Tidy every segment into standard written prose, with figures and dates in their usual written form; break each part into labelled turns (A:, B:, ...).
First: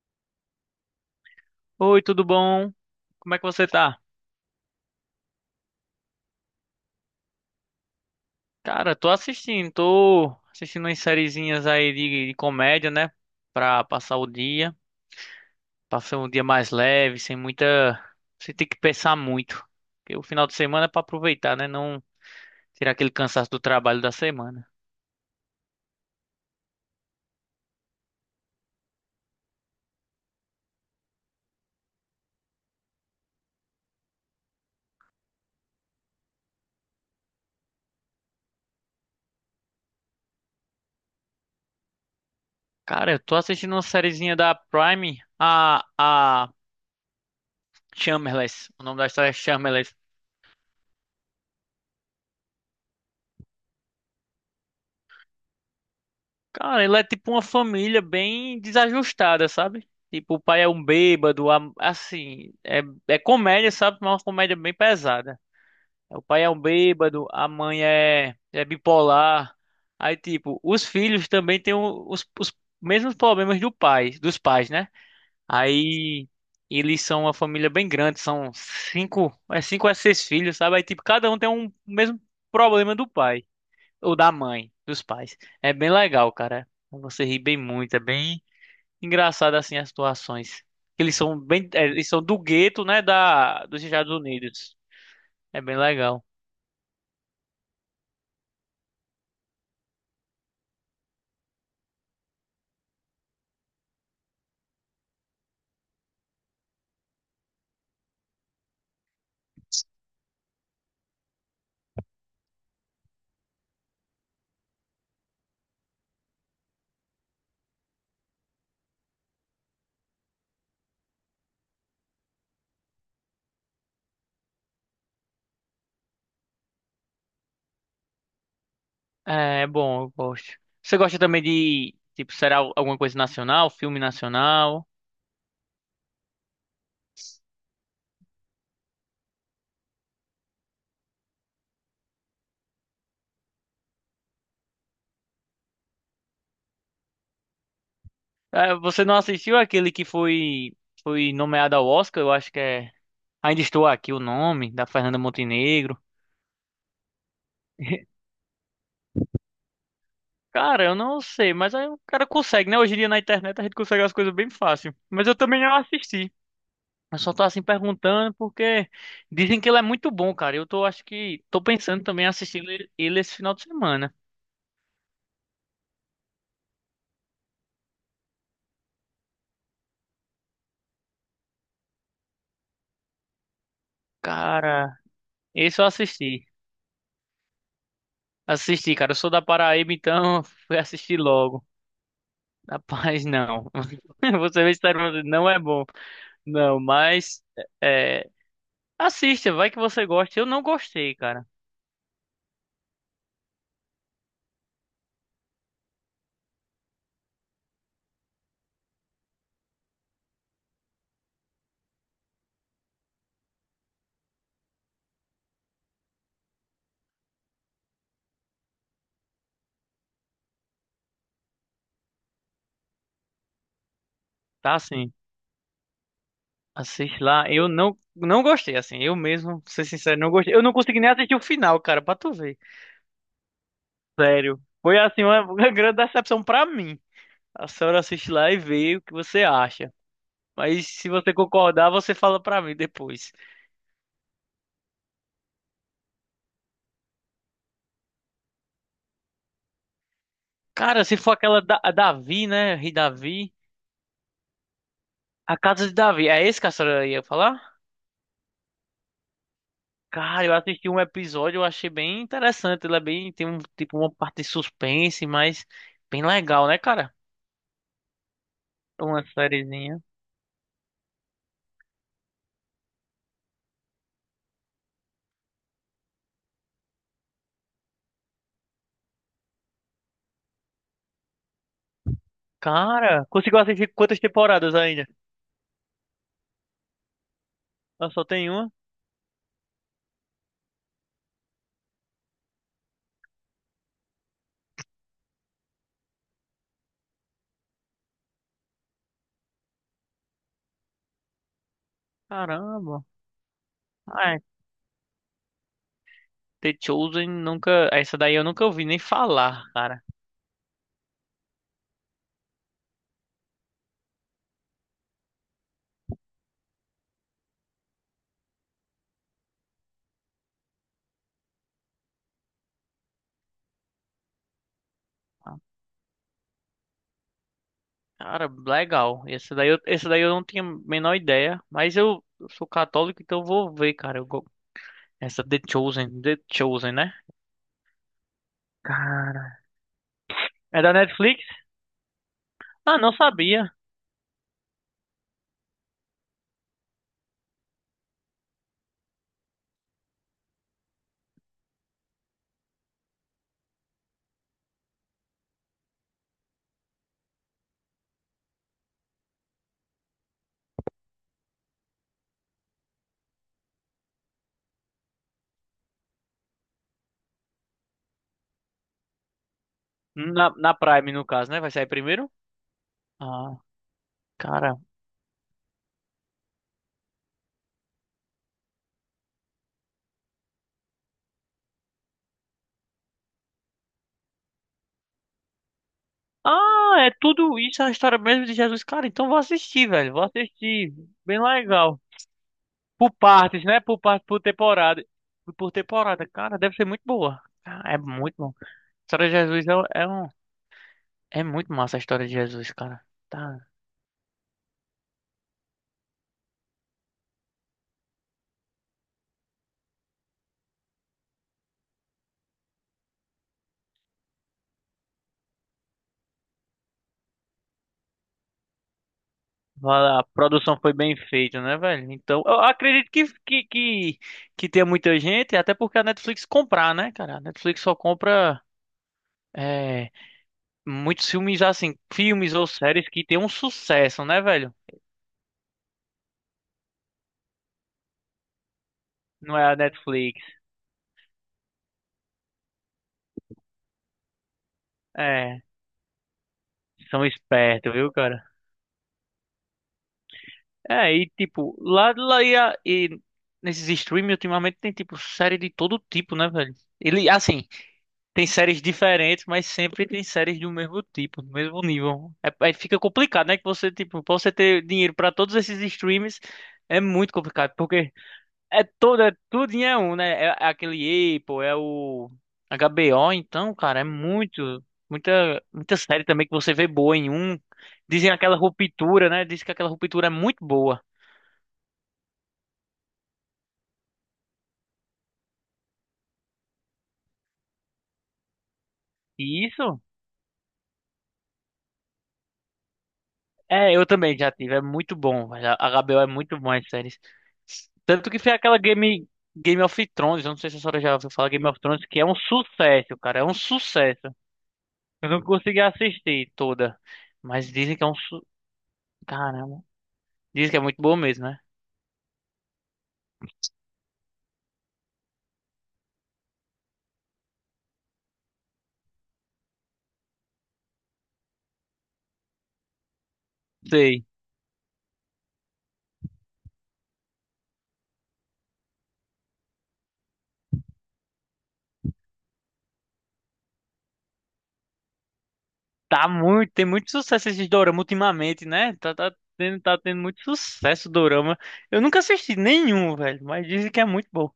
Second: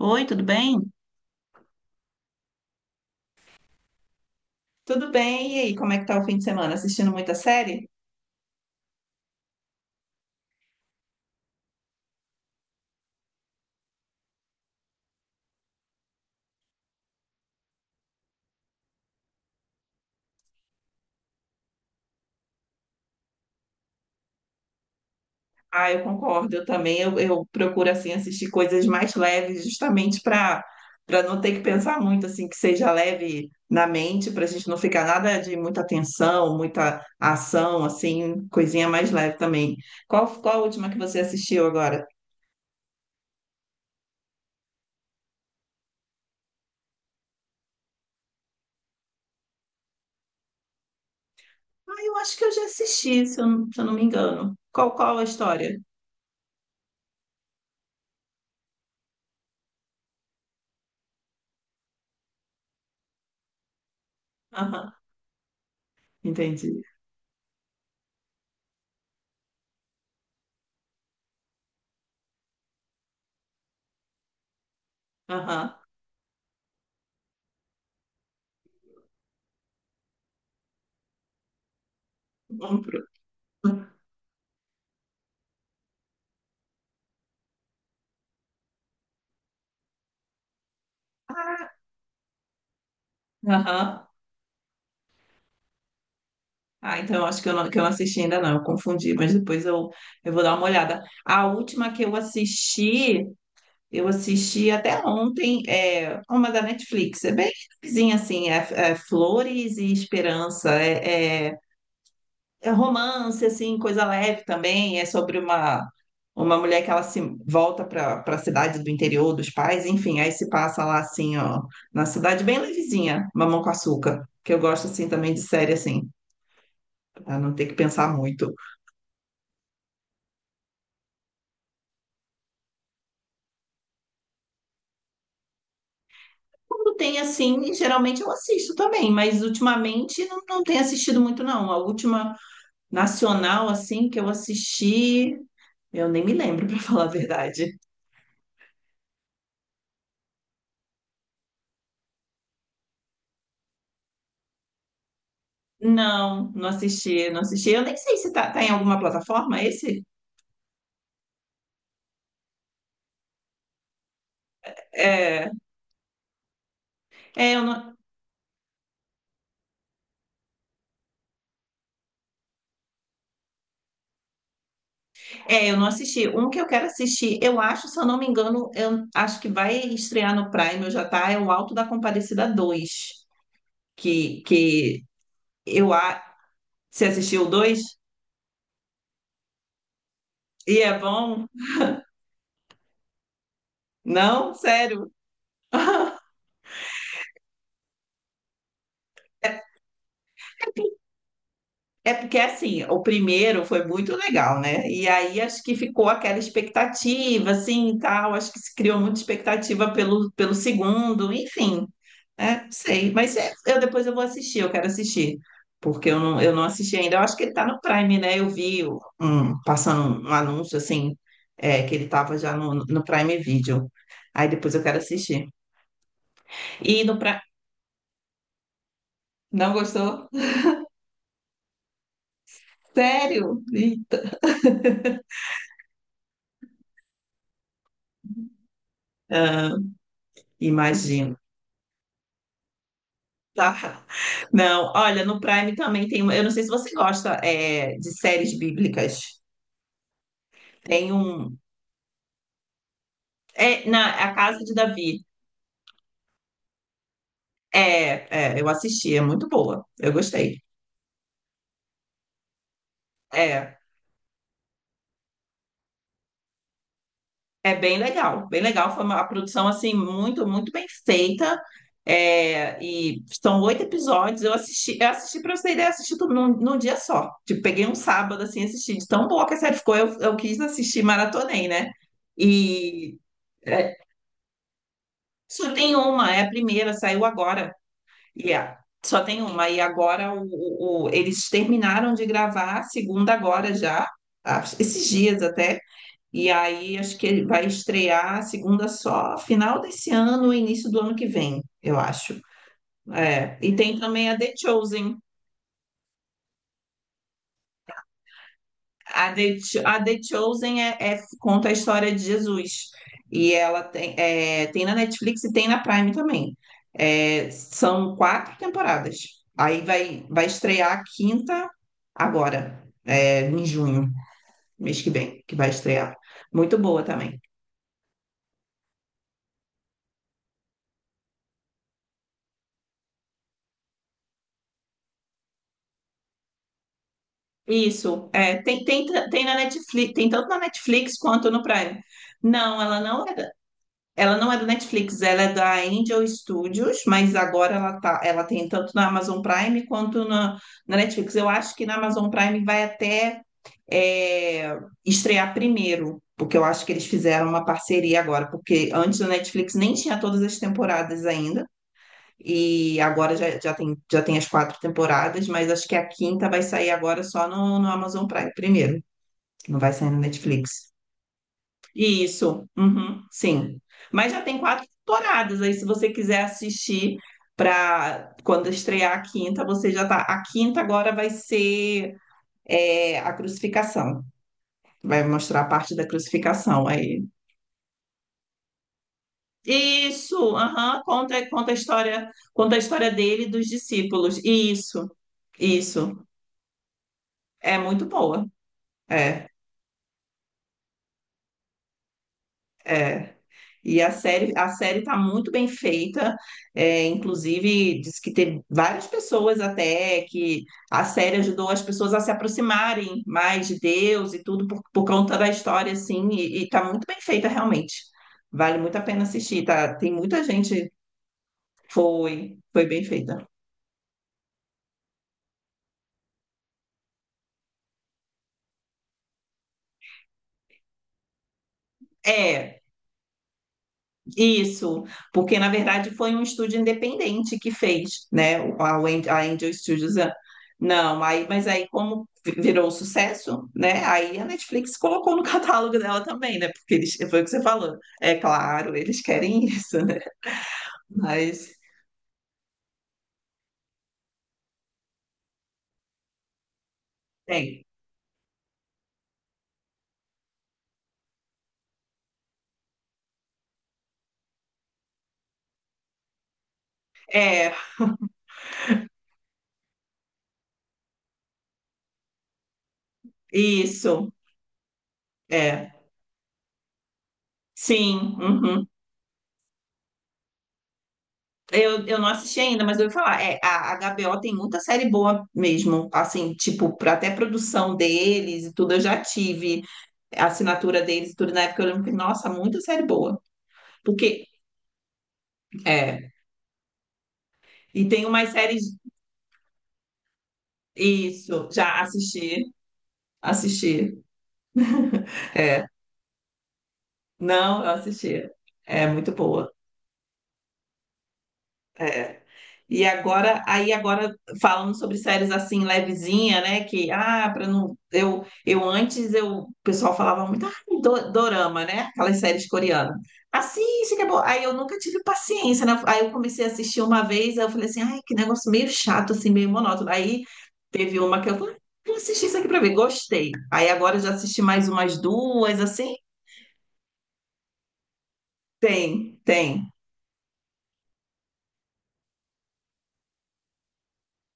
A: Oi, tudo bem?
B: Oi, tudo bom? Como é que você tá?
A: Tudo bem? E aí, como é que tá o fim de semana? Assistindo muita série?
B: Cara, tô assistindo umas sériezinhas aí de comédia, né? Pra passar o dia, passar um dia mais leve, sem muita. Sem ter que pensar muito. Porque o final de semana é pra aproveitar, né? Não tirar aquele cansaço do trabalho da semana.
A: Ah, eu concordo, eu também. Eu procuro assim assistir coisas mais leves, justamente para não ter que pensar muito assim, que seja leve na mente, para a gente não ficar nada de muita tensão, muita ação, assim, coisinha mais leve também. Qual a última que você assistiu agora?
B: Cara, eu tô assistindo uma sériezinha da Prime, a Shameless. O nome da história é Shameless.
A: Ah, eu acho que eu já assisti, se eu, não- se eu não me engano. Qual a história?
B: Cara, ele é tipo uma família bem desajustada, sabe? Tipo, o pai é um bêbado, assim, é, é comédia, sabe? Mas é uma comédia bem
A: Aham,
B: pesada. O pai é um
A: entendi.
B: bêbado, a mãe é, é bipolar. Aí, tipo, os filhos também têm os mesmos problemas do pai, dos pais, né?
A: Aham.
B: Aí, eles são uma família bem grande, são cinco, é cinco a seis filhos, sabe? Aí, tipo, cada um tem um mesmo
A: Uhum.
B: problema do pai. Ou da mãe, dos pais. É bem legal, cara. Você ri bem muito, é bem engraçado assim as situações. Eles são bem, é, eles são do gueto, né, da dos
A: Aham.
B: Estados Unidos. É bem legal.
A: Ah, então eu acho que eu não assisti ainda não, eu confundi, mas eu vou dar uma olhada. A última que eu assisti até ontem, é uma da Netflix, é bem vizinha assim, é Flores e Esperança, é romance, assim, coisa leve também, uma mulher que ela se volta para a cidade do interior dos pais, enfim, aí se passa lá assim, ó, na cidade bem levezinha, Mamão com Açúcar, que eu gosto assim também de série assim, pra não ter que pensar muito.
B: É, é bom, eu gosto. Você gosta também de, tipo, será alguma coisa nacional, filme nacional?
A: Quando tem assim, geralmente eu assisto também, mas ultimamente não tenho assistido muito, não. A última nacional, assim, que eu assisti, eu nem me lembro, para falar a verdade.
B: É, você não assistiu aquele que foi nomeado ao Oscar, eu acho que é Ainda Estou Aqui o nome, da Fernanda Montenegro.
A: Não, não assisti, não assisti. Eu nem sei se tá em alguma plataforma esse.
B: Cara, eu não sei, mas aí o cara consegue, né? Hoje em dia na internet a gente consegue as coisas bem fácil. Mas eu
A: É,
B: também não assisti. Eu só tô
A: é,
B: assim
A: eu não,
B: perguntando porque dizem que ele é muito bom, cara. Eu tô, acho que tô pensando também em assistir ele esse final de semana.
A: eu não assisti. Um que eu quero assistir, eu acho, se eu não me engano, eu acho que vai estrear no Prime, já tá, é o Alto da Compadecida 2 que,
B: Cara,
A: que
B: esse eu
A: eu... a-
B: assisti.
A: Você assistiu o 2?
B: Assisti, cara. Eu sou da Paraíba, então fui
A: E é
B: assistir
A: bom?
B: logo. Rapaz, não.
A: Não,
B: Você vê se
A: sério.
B: não é bom. Não, mas é, é, assista, vai que você gosta. Eu não gostei, cara.
A: É porque assim, o primeiro foi muito legal, né? E aí acho que ficou aquela expectativa, assim, e tal. Acho que se criou muita expectativa pelo, pelo segundo, enfim. É, não sei. Mas é, eu depois eu vou assistir, eu quero assistir. Porque eu não assisti ainda. Eu acho que ele tá no Prime, né? Eu vi o- um, passando um anúncio, assim, é, que ele tava já no, no Prime Video. Aí depois
B: Tá
A: eu quero
B: assim.
A: assistir. E no
B: Assiste
A: pra...
B: lá. Eu não, não gostei, assim. Eu mesmo,
A: Não
B: pra ser sincero,
A: gostou?
B: não gostei. Eu não consegui nem assistir o final, cara, pra tu ver.
A: Sério? Ih,
B: Sério. Foi, assim, uma, uma grande decepção pra mim. A senhora assiste lá e vê o que você
A: ah,
B: acha. Mas se você
A: imagino.
B: concordar, você fala pra mim depois.
A: Tá. Não, olha, no Prime também tem uma. Eu não sei se você gosta é, de séries bíblicas.
B: Cara,
A: Tem
B: se for
A: um.
B: aquela da, a Davi, né? Rei Davi.
A: É, na, a Casa de Davi.
B: A Casa de Davi. É esse que a senhora ia falar?
A: Eu assisti, é muito boa. Eu
B: Cara, eu
A: gostei.
B: assisti um episódio, eu achei bem interessante. Ele é bem, tem um,
A: É,
B: tipo, uma parte de suspense, mas bem legal, né, cara?
A: é bem legal, bem legal. Foi uma
B: Uma
A: a produção assim
B: sériezinha.
A: muito, muito bem feita. É, e são oito episódios. Eu assisti para você ter ideia, assisti tudo num, num dia só. Tipo, peguei um sábado assim, e assisti. De tão boa que a série ficou, eu quis assistir, maratonei, né? E
B: Cara, conseguiu assistir
A: é,
B: quantas temporadas ainda?
A: só tem uma, é a primeira, saiu agora.
B: Ah, só tem
A: E
B: uma?
A: é, só tem uma. E agora eles terminaram de gravar a segunda agora já, acho- esses dias até. E aí acho que ele vai estrear a segunda só final desse ano, início do ano que vem, eu acho.
B: Caramba.
A: É, e tem também
B: Ah,
A: a
B: é,
A: The Chosen.
B: The Chosen nunca. Essa daí eu nunca ouvi nem
A: A The,
B: falar,
A: Cho-
B: cara.
A: a The Chosen conta a história de Jesus. E ela tem, é, tem na Netflix e tem na Prime também. É, são quatro temporadas. Aí vai estrear a quinta agora, é, em junho, mês que vem, que
B: Ah,
A: vai estrear. Muito boa também.
B: cara, legal. Essa daí eu não tinha a menor ideia. Mas eu sou católico, então eu vou ver, cara. Essa The Chosen, The Chosen, né?
A: Isso, é, tem na
B: Cara.
A: Netflix, tem tanto na
B: É da
A: Netflix
B: Netflix?
A: quanto no Prime. Não,
B: Ah,
A: ela
B: não
A: não é.
B: sabia.
A: Ela não é da Netflix, ela é da Angel Studios, mas agora ela tá, ela tem tanto na Amazon Prime quanto na, na Netflix. Eu acho que na Amazon Prime vai até é, estrear primeiro, porque eu acho que eles fizeram uma parceria agora, porque antes da Netflix nem tinha todas as temporadas ainda, e agora já tem, já tem as quatro temporadas, mas acho que a quinta vai sair agora só no, no Amazon Prime primeiro, não vai sair na
B: Na, na
A: Netflix.
B: Prime, no caso, né? Vai sair primeiro?
A: Isso, uhum,
B: Ah,
A: sim. Mas já tem
B: cara.
A: quatro temporadas, aí se você quiser assistir para quando estrear a quinta, você já tá. A quinta agora vai ser é, a crucificação. Vai mostrar a parte da crucificação
B: Ah, é
A: aí.
B: tudo isso, é a história mesmo de Jesus. Cara, então vou assistir, velho. Vou
A: Isso,
B: assistir.
A: aham,
B: Bem
A: conta a
B: legal.
A: história, conta a história
B: Por
A: dele e
B: partes,
A: dos
B: né? Por parte,
A: discípulos.
B: por temporada.
A: Isso,
B: Por
A: isso.
B: temporada, cara, deve ser muito boa.
A: É
B: Ah, é
A: muito
B: muito
A: boa.
B: bom. A história de
A: É,
B: Jesus é, é um. É muito massa a história de Jesus, cara.
A: é.
B: Tá.
A: E a série tá muito bem feita, é, inclusive diz que teve várias pessoas até que a série ajudou as pessoas a se aproximarem mais de Deus e tudo por conta da história, assim, e tá muito bem feita realmente. Vale muito a pena assistir, tá? Tem
B: Vale. A
A: muita
B: produção
A: gente,
B: foi bem feita, né, velho? Então, eu
A: foi bem
B: acredito
A: feita.
B: que tenha muita gente, até porque a Netflix comprar, né, cara? A Netflix só compra é, muitos filmes, assim, filmes ou
A: É,
B: séries que tem um sucesso, né, velho?
A: isso, porque na verdade foi um estúdio independente que fez, né? A Wen- a
B: Não é
A: Angel
B: a
A: Studios. Ah,
B: Netflix.
A: não, aí, mas aí como vi- virou um sucesso, né? Aí a Netflix colocou no
B: É,
A: catálogo dela também, né? Porque eles,
B: são
A: foi o que você
B: espertos,
A: falou.
B: viu,
A: É
B: cara?
A: claro, eles querem isso, né?
B: É, e
A: Mas
B: tipo, lá, lá e, e nesses streams ultimamente tem tipo série de todo tipo, né, velho? Ele, assim,
A: tem.
B: tem séries diferentes, mas sempre tem séries do mesmo tipo, do mesmo nível. É, aí fica complicado, né? Que você, tipo, pra você ter dinheiro pra todos esses streams é muito
A: É,
B: complicado, porque é toda, é, tudinho é um, né? É, é aquele Apple, é o HBO, então, cara, é
A: isso,
B: muito, muita,
A: é.
B: muita série também que você vê boa em um. Dizem
A: Sim,
B: aquela
A: uhum.
B: ruptura, né? Diz que aquela ruptura é muito boa.
A: Eu não assisti ainda, mas eu ouvi falar. É, a HBO tem muita série boa mesmo, assim, tipo, pra- até produção deles e tudo, eu já
B: E
A: tive.
B: isso?
A: A assinatura deles, tudo na época, eu lembro que, nossa, muita série boa.
B: É, eu também
A: Porque,
B: já tive. É muito bom, velho. A HBO é
A: é,
B: muito bom as séries.
A: e tem
B: Tanto que
A: umas
B: foi aquela
A: séries,
B: Game, Game of Thrones. Eu não sei se a senhora já ouviu falar Game
A: isso,
B: of
A: já
B: Thrones, que é um
A: assisti,
B: sucesso, cara. É um
A: assisti.
B: sucesso. Eu não consegui assistir toda. Mas
A: Não, eu
B: dizem que é um. Su...
A: assisti. É muito boa.
B: Caramba. Dizem que é muito bom mesmo, né?
A: É. E agora, aí agora falando sobre séries assim levezinha, né? Que ah, para não eu antes eu o pessoal falava muito ah, do- dorama, né? Aquelas séries coreanas. Assiste que
B: Sei.
A: é bom. Aí eu nunca tive paciência, né? Aí eu comecei a assistir uma vez, aí eu falei assim, ai, que negócio meio chato assim, meio monótono. Aí teve uma que eu falei, "Ah, vou assistir isso aqui para ver, gostei. Aí agora eu já assisti mais umas duas assim.
B: Tá muito. Tem muito sucesso esses dorama ultimamente, né? Tá,
A: Tem, tem.
B: tá tendo muito sucesso o dorama. Eu nunca assisti nenhum, velho. Mas dizem que é muito bom.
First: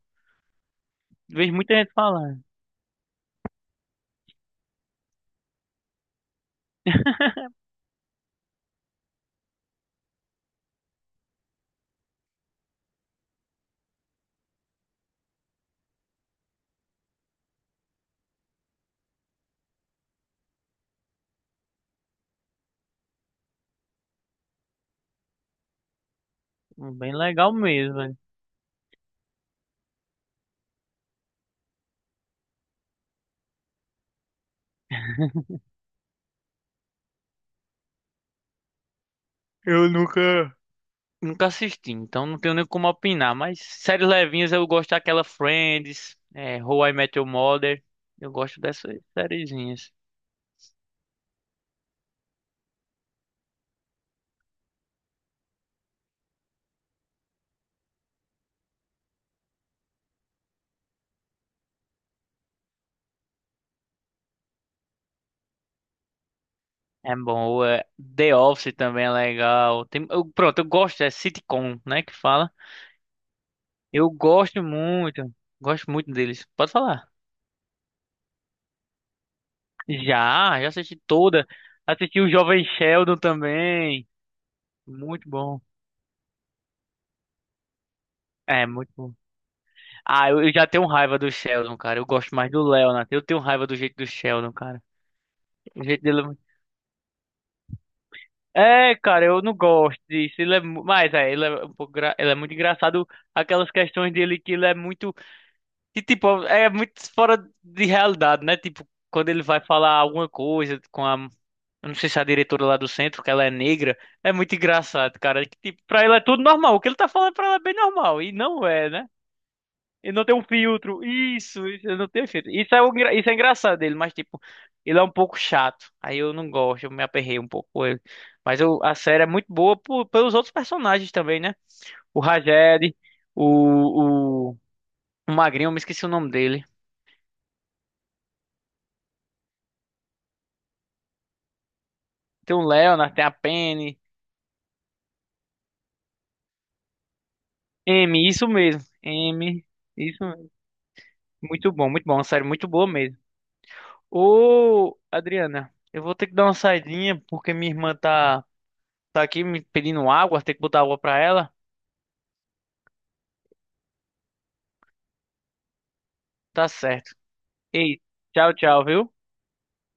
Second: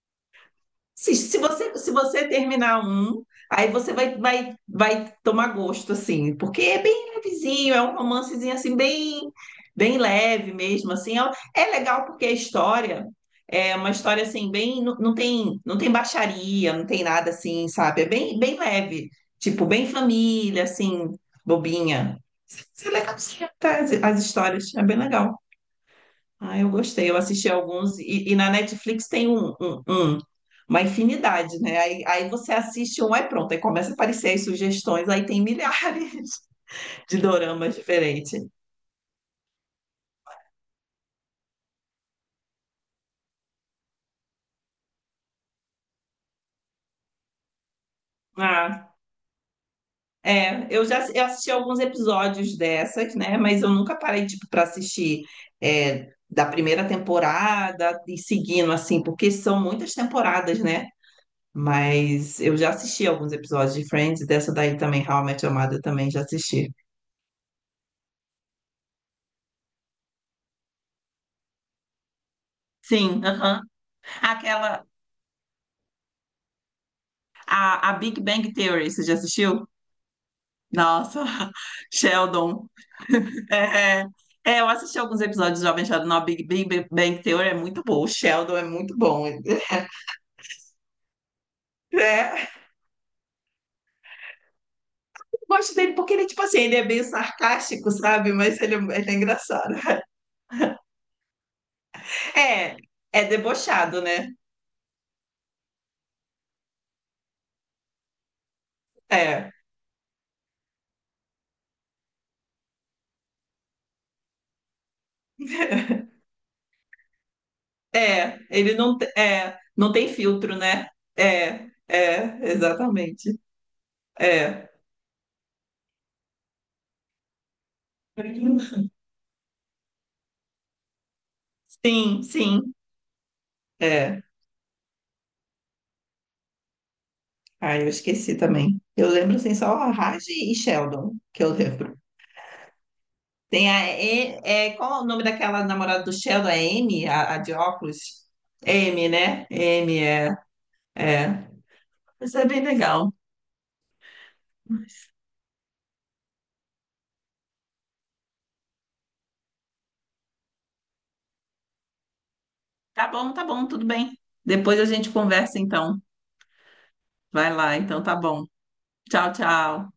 A: Se, se
B: Vejo muita
A: você, se
B: gente
A: você
B: falando.
A: terminar um, aí você vai tomar gosto, assim, porque é bem levezinho, é um romancezinho, assim, bem, bem leve mesmo, assim. É, um, é legal porque a história é uma história, assim, bem... Não, não tem baixaria, não tem nada, assim, sabe? É bem, bem leve, tipo, bem família, assim, bobinha. Isso é legal, sim, tá? As histórias, é bem legal. Ah, eu
B: Hum,
A: gostei.
B: bem
A: Eu assisti
B: legal mesmo,
A: alguns.
B: né?
A: E na Netflix tem uma infinidade, né? Aí você assiste um, aí pronto. Aí começa a aparecer as sugestões. Aí tem milhares de doramas diferentes.
B: Eu nunca, nunca assisti, então não tenho nem como opinar. Mas séries levinhas eu gosto daquela Friends, é, How I Met Your Mother. Eu gosto
A: Ah,
B: dessas sériezinhas.
A: é. Eu já eu assisti alguns episódios dessas, né? Mas eu nunca parei, tipo, para assistir é, da primeira temporada e seguindo, assim, porque são muitas temporadas, né? Mas eu já assisti alguns episódios de Friends, dessa daí também, How I Met Your Mother, também já assisti.
B: É bom, é, The Office também é legal. Tem, pronto, eu gosto, é sitcom, né, que fala.
A: Sim, aham.
B: Eu
A: Aquela,
B: gosto muito deles. Pode falar.
A: a Big Bang Theory, você já assistiu?
B: Já, já assisti
A: Nossa,
B: toda. Assisti o Jovem
A: Sheldon.
B: Sheldon
A: É, é,
B: também.
A: eu assisti alguns
B: Muito
A: episódios
B: bom.
A: de Jovem Sheldon. A Big Bang Theory é muito bom. O Sheldon é
B: É, muito
A: muito
B: bom.
A: bom.
B: Ah, eu já tenho raiva do Sheldon, cara. Eu gosto
A: É,
B: mais do Leonard. Eu tenho raiva do jeito do Sheldon, cara.
A: eu gosto
B: O
A: dele
B: jeito
A: porque
B: dele... é
A: ele, tipo assim, ele é meio sarcástico, sabe? Mas
B: é,
A: ele é
B: cara, eu não
A: engraçado.
B: gosto disso. Ele é... mas, é, ele é um pouco... ele é muito
A: É,
B: engraçado.
A: é
B: Aquelas
A: debochado,
B: questões
A: né?
B: dele que ele é muito... que, tipo, é muito fora de realidade, né? Tipo, quando ele
A: É,
B: vai falar alguma coisa com a... Eu não sei se é a diretora lá do centro, que ela é negra. É muito engraçado, cara. Que, tipo, pra ele é tudo normal. O que ele tá falando pra ela é bem normal. E
A: é.
B: não é, né?
A: Não tem
B: Ele não tem um
A: filtro, né?
B: filtro.
A: É,
B: Isso, ele não tem um
A: é,
B: filtro. Isso é, o, isso é
A: exatamente.
B: engraçado dele, mas tipo,
A: É.
B: ele é um pouco chato. Aí eu não gosto, eu me aperrei um pouco com ele. Mas a série é muito boa pelos outros personagens também, né? O
A: Sim, sim.
B: Rajed,
A: É.
B: o, o, o Magrinho, eu me esqueci o nome dele.
A: Ah, eu esqueci também. Eu lembro assim só a Raj e Sheldon, que eu lembro.
B: Tem o Leonard, tem a
A: Tem a
B: Penny.
A: E- é, qual é o nome daquela namorada do Sheldon? É M, a de óculos?
B: M, isso
A: É
B: mesmo.
A: M, né?
B: M,
A: M
B: isso
A: é,
B: mesmo.
A: é.
B: Muito bom, muito bom. Uma
A: Isso
B: série
A: é bem
B: muito boa
A: legal.
B: mesmo. Ô, Adriana, eu vou ter que dar uma saidinha porque minha irmã tá, tá aqui me pedindo água, tem que botar água pra ela.
A: Tá bom, tudo bem. Depois a gente conversa então.
B: Tá certo.
A: Vai lá,
B: Ei,
A: então tá bom.
B: tchau, tchau, viu?
A: Tchau, tchau.